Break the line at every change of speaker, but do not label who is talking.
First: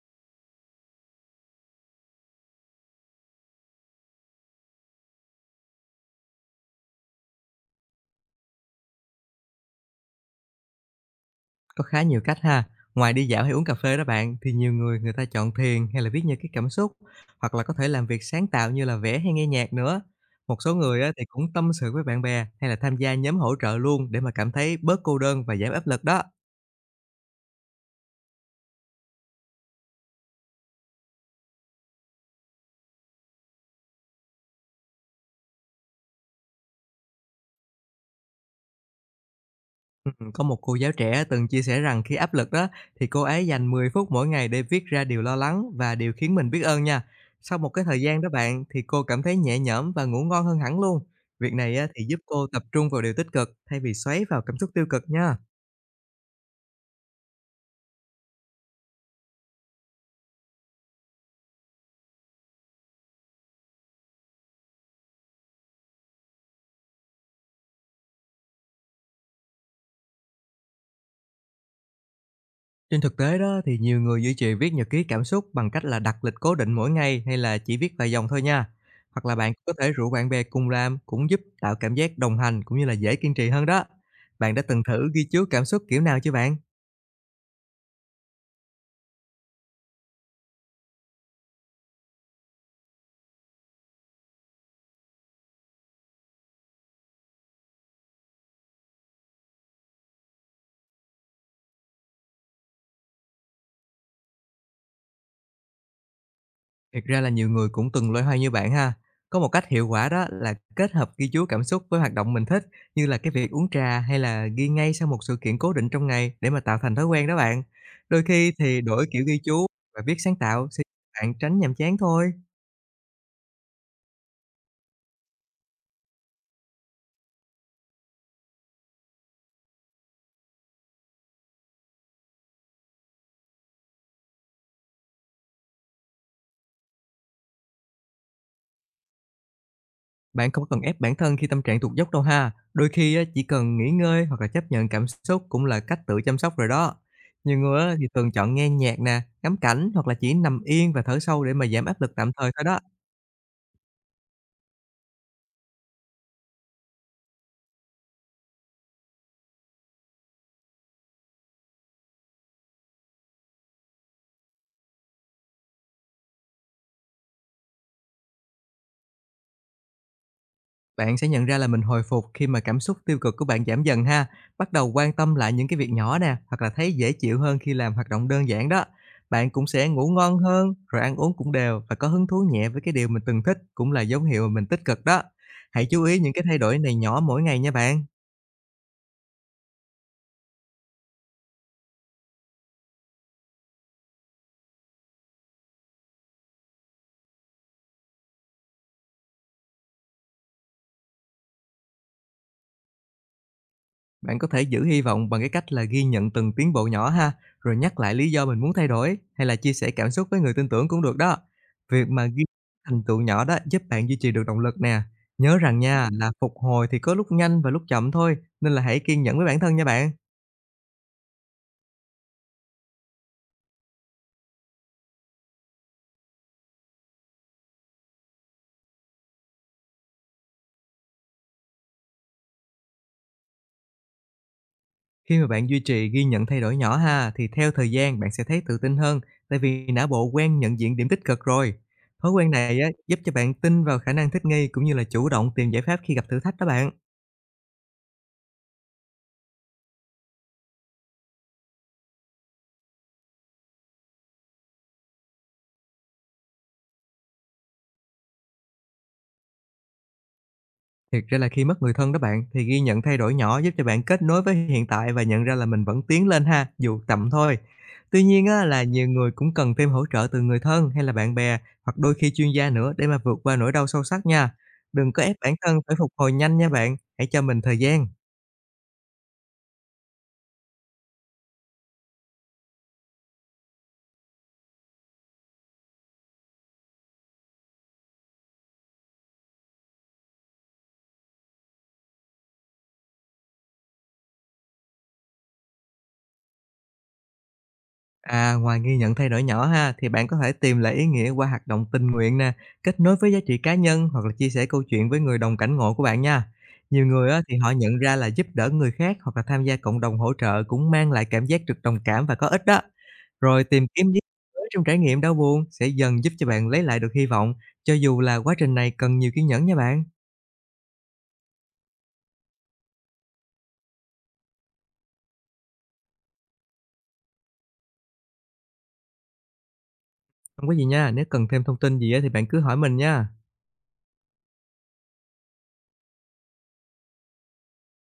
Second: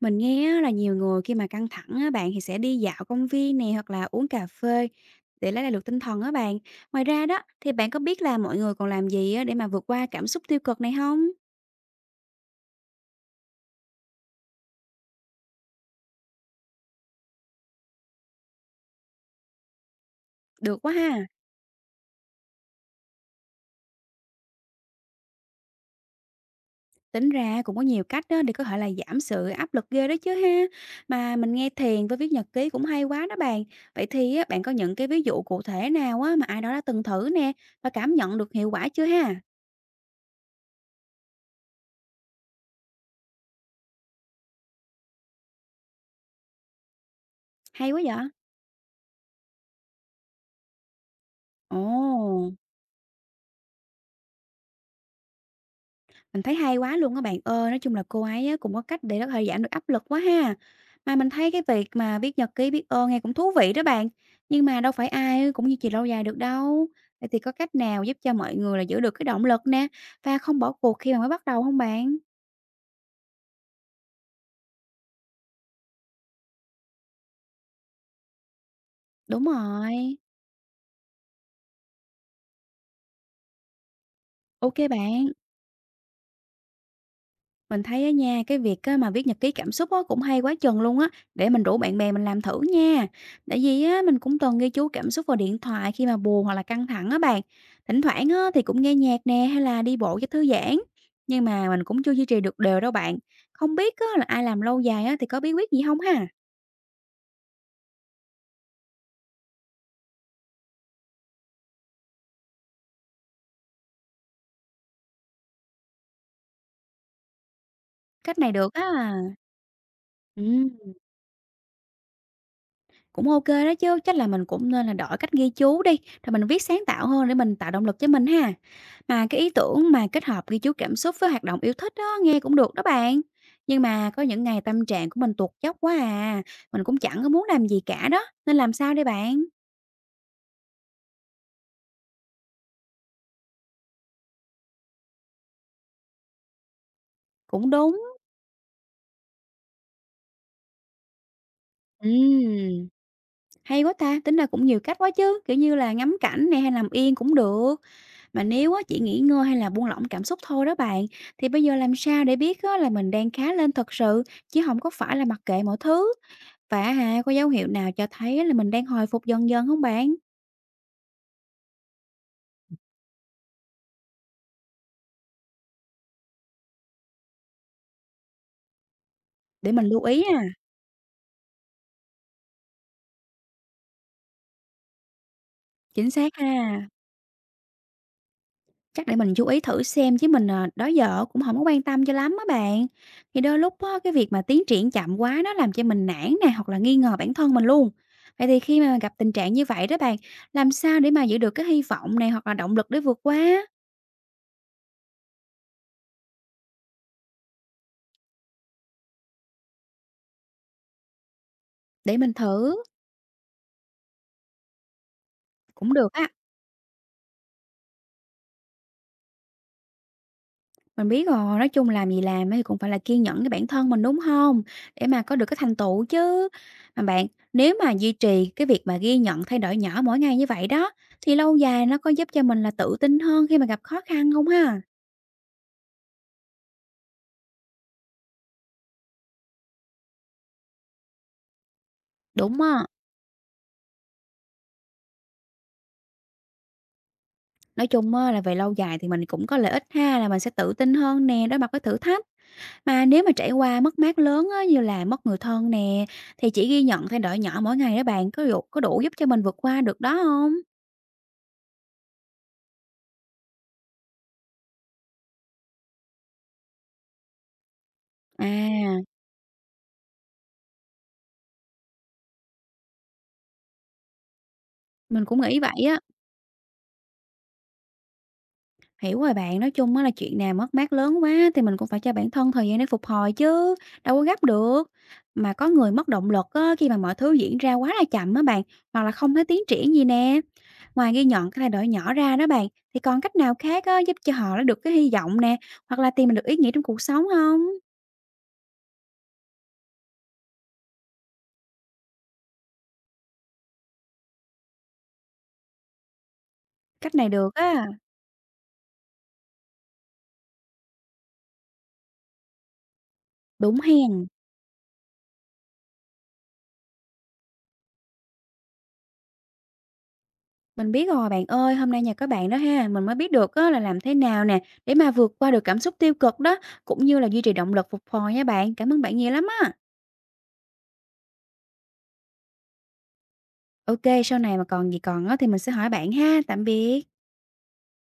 Mình nghe á là nhiều người khi mà căng thẳng á bạn, thì sẽ đi dạo công viên này hoặc là uống cà phê để lấy lại được tinh thần á bạn. Ngoài ra đó, thì bạn có biết là mọi người còn làm gì á để mà vượt qua cảm xúc tiêu cực này không?
Có khá nhiều cách ha. Ngoài đi dạo hay uống cà phê đó bạn, thì nhiều người người ta chọn thiền hay là viết nhật ký cảm xúc, hoặc là có thể làm việc sáng tạo như là vẽ hay nghe nhạc nữa. Một số
Được quá
người á, thì
ha!
cũng tâm sự với bạn bè hay là tham gia nhóm hỗ trợ luôn để mà cảm thấy bớt cô đơn và giảm áp lực đó.
Tính ra cũng có nhiều cách đó để có thể là giảm sự áp lực ghê đó chứ ha. Mà mình nghe thiền với viết nhật ký cũng hay quá đó bạn. Vậy thì á, bạn có những cái ví dụ cụ thể nào á mà ai đó đã từng thử nè, và cảm nhận được hiệu quả chưa ha?
Có một cô giáo trẻ từng chia sẻ rằng khi áp lực đó, thì cô ấy dành 10 phút mỗi ngày để viết ra điều lo lắng và điều khiến mình biết ơn nha. Sau một cái
Hay quá
thời gian
vậy!
đó bạn, thì cô cảm thấy nhẹ nhõm và ngủ ngon hơn hẳn luôn. Việc này á, thì giúp cô
Ồ!
tập trung vào điều tích cực thay vì xoáy vào cảm xúc tiêu cực nha.
Mình thấy hay quá luôn á bạn ơi, nói chung là cô ấy á cũng có cách để có thể giảm được áp lực quá ha. Mà mình thấy cái việc mà viết nhật ký biết ơn nghe cũng thú vị đó bạn, nhưng mà đâu phải ai cũng duy trì lâu dài được đâu. Vậy thì có cách nào giúp cho mọi người là giữ được cái động lực nè và không bỏ cuộc khi mà mới bắt đầu không bạn?
Trên thực tế đó, thì nhiều người duy trì viết nhật ký cảm xúc bằng cách là đặt lịch cố định mỗi ngày hay là chỉ viết vài dòng thôi nha. Hoặc là
Đúng
bạn có thể rủ
rồi.
bạn bè cùng làm cũng giúp tạo cảm giác đồng hành cũng như là dễ kiên trì hơn đó. Bạn đã từng
OK
thử ghi
bạn.
chú cảm xúc kiểu nào chưa bạn?
Mình thấy á nha, cái việc á mà viết nhật ký cảm xúc á cũng hay quá chừng luôn á, để mình rủ bạn bè mình làm thử nha. Tại vì á mình cũng từng ghi chú cảm xúc vào điện thoại khi mà buồn hoặc là căng thẳng á bạn. Thỉnh thoảng á thì cũng nghe nhạc nè hay là đi bộ cho thư giãn. Nhưng mà mình cũng chưa duy trì được đều đâu bạn. Không biết á là ai làm lâu dài á thì có bí quyết gì không ha?
Thực ra là nhiều người cũng từng loay hoay như bạn ha. Có một cách hiệu quả đó là kết hợp ghi chú cảm xúc với hoạt động mình thích, như là cái việc uống trà hay là ghi ngay sau một sự kiện cố định trong ngày để mà tạo thành thói quen đó bạn. Đôi
Cách
khi
này được
thì
á.
đổi kiểu ghi chú và viết sáng tạo sẽ
Ừ.
giúp bạn tránh nhàm chán thôi.
Cũng OK đó chứ, chắc là mình cũng nên là đổi cách ghi chú đi, rồi mình viết sáng tạo hơn để mình tạo động lực cho mình ha. Mà cái ý tưởng mà kết hợp ghi chú cảm xúc với hoạt động yêu thích đó nghe cũng được đó bạn. Nhưng mà có những ngày tâm trạng của mình tuột dốc quá à, mình cũng chẳng có muốn làm gì cả đó, nên làm sao đây bạn?
Bạn không cần ép bản thân khi tâm trạng tụt dốc đâu ha. Đôi khi á, chỉ cần nghỉ ngơi hoặc là chấp nhận cảm xúc cũng là cách tự chăm sóc rồi đó. Nhiều
Cũng
người á,
đúng.
thì thường chọn nghe nhạc nè, ngắm cảnh hoặc là chỉ nằm yên và thở sâu để mà giảm áp lực tạm thời thôi đó.
Ừm, Hay quá ta, tính ra cũng nhiều cách quá chứ, kiểu như là ngắm cảnh này hay làm yên cũng được. Mà nếu á chỉ nghỉ ngơi hay là buông lỏng cảm xúc thôi đó bạn, thì bây giờ làm sao để biết á là mình đang khá lên thật sự, chứ không có phải là mặc kệ mọi thứ? Và á có dấu hiệu nào cho thấy là mình đang hồi phục dần dần không bạn?
Bạn sẽ nhận ra là mình hồi phục khi mà cảm xúc tiêu cực của bạn giảm dần ha, bắt đầu quan tâm lại những cái việc nhỏ nè, hoặc là thấy dễ chịu hơn khi làm hoạt động đơn giản đó. Bạn cũng
Để mình
sẽ
lưu
ngủ
ý
ngon
ha.
hơn, rồi ăn uống cũng đều và có hứng thú nhẹ với cái điều mình từng thích cũng là dấu hiệu mà mình tích cực đó. Hãy chú
Chính
ý những
xác
cái thay đổi
ha.
này nhỏ mỗi ngày nha bạn.
Chắc để mình chú ý thử xem chứ mình, đó giờ cũng không có quan tâm cho lắm á bạn. Thì đôi lúc á, cái việc mà tiến triển chậm quá nó làm cho mình nản nè, hoặc là nghi ngờ bản thân mình luôn. Vậy thì khi mà gặp tình trạng như vậy đó bạn, làm sao để mà giữ được cái hy vọng này hoặc là động lực để vượt qua?
Bạn có thể giữ hy vọng bằng cái cách là ghi nhận từng tiến bộ nhỏ ha, rồi nhắc lại lý do mình muốn thay đổi hay là chia sẻ cảm xúc với người tin tưởng cũng được đó. Việc
Để
mà
mình
ghi
thử.
thành tựu nhỏ đó giúp bạn duy trì được động lực nè. Nhớ rằng
Cũng
nha
được á,
Là phục hồi thì có lúc nhanh và lúc chậm thôi, nên là hãy kiên nhẫn với bản thân nha bạn.
mình biết rồi, nói chung làm gì làm á thì cũng phải là kiên nhẫn với bản thân mình, đúng không? Để mà có được cái thành tựu chứ. Mà bạn, nếu mà duy trì cái việc mà ghi nhận thay đổi nhỏ mỗi ngày như vậy đó, thì lâu dài nó có giúp cho mình là tự tin hơn khi mà gặp khó khăn không ha?
Khi mà bạn duy trì ghi nhận thay đổi nhỏ ha, thì theo thời gian bạn sẽ thấy tự tin hơn, tại vì não bộ quen nhận diện điểm tích cực rồi. Thói quen
Đúng
này
á.
á, giúp cho bạn tin vào khả năng thích nghi cũng như là chủ động tìm giải pháp khi gặp thử thách đó bạn.
Nói chung á là về lâu dài thì mình cũng có lợi ích ha, là mình sẽ tự tin hơn nè, đối mặt với thử thách. Mà nếu mà trải qua mất mát lớn á, như là mất người thân nè, thì chỉ ghi nhận thay đổi nhỏ mỗi ngày đó bạn, có đủ giúp cho mình vượt qua được đó không?
Thiệt ra là khi mất người thân đó bạn, thì ghi nhận thay đổi nhỏ giúp cho bạn kết nối với hiện tại và nhận ra là mình vẫn tiến lên ha, dù chậm thôi. Tuy nhiên á, là
À.
nhiều người cũng cần thêm hỗ trợ từ người thân hay là bạn bè, hoặc đôi khi chuyên gia nữa để mà vượt qua nỗi đau sâu sắc nha. Đừng có
Mình
ép
cũng
bản
nghĩ
thân
vậy
phải
á.
phục hồi nhanh nha bạn, hãy cho mình thời gian.
Hiểu rồi bạn, nói chung á là chuyện nào mất mát lớn quá thì mình cũng phải cho bản thân thời gian để phục hồi chứ, đâu có gấp được. Mà có người mất động lực á, khi mà mọi thứ diễn ra quá là chậm á bạn, hoặc là không thấy tiến triển gì nè. Ngoài ghi nhận cái thay đổi nhỏ ra đó bạn, thì còn cách nào khác á, giúp cho họ được cái hy vọng nè, hoặc là tìm được ý nghĩa trong cuộc sống không?
À, ngoài ghi nhận thay đổi nhỏ ha, thì bạn có thể tìm lại ý nghĩa qua hoạt động tình nguyện nè, kết nối với giá trị cá nhân hoặc là chia sẻ câu chuyện với người đồng cảnh ngộ của bạn nha. Nhiều
Cách này
người á,
được
thì họ
á,
nhận ra là giúp đỡ người khác hoặc là tham gia cộng đồng hỗ trợ cũng mang lại cảm giác được đồng cảm và có ích đó. Rồi
đúng
tìm kiếm ý nghĩa
hen.
mới trong trải nghiệm đau buồn sẽ dần giúp cho bạn lấy lại được hy vọng, cho dù là quá trình này cần nhiều kiên nhẫn nha bạn.
Mình biết rồi bạn ơi, hôm nay nhờ các bạn đó ha, mình mới biết được á là làm thế nào nè để mà vượt qua được cảm xúc tiêu cực đó, cũng như là duy trì động lực phục hồi nha bạn. Cảm ơn bạn nhiều lắm á.
Không có gì nha, nếu cần thêm thông tin gì á, thì bạn cứ hỏi mình nha.
OK, sau này mà còn gì còn á thì mình sẽ hỏi bạn ha. Tạm biệt.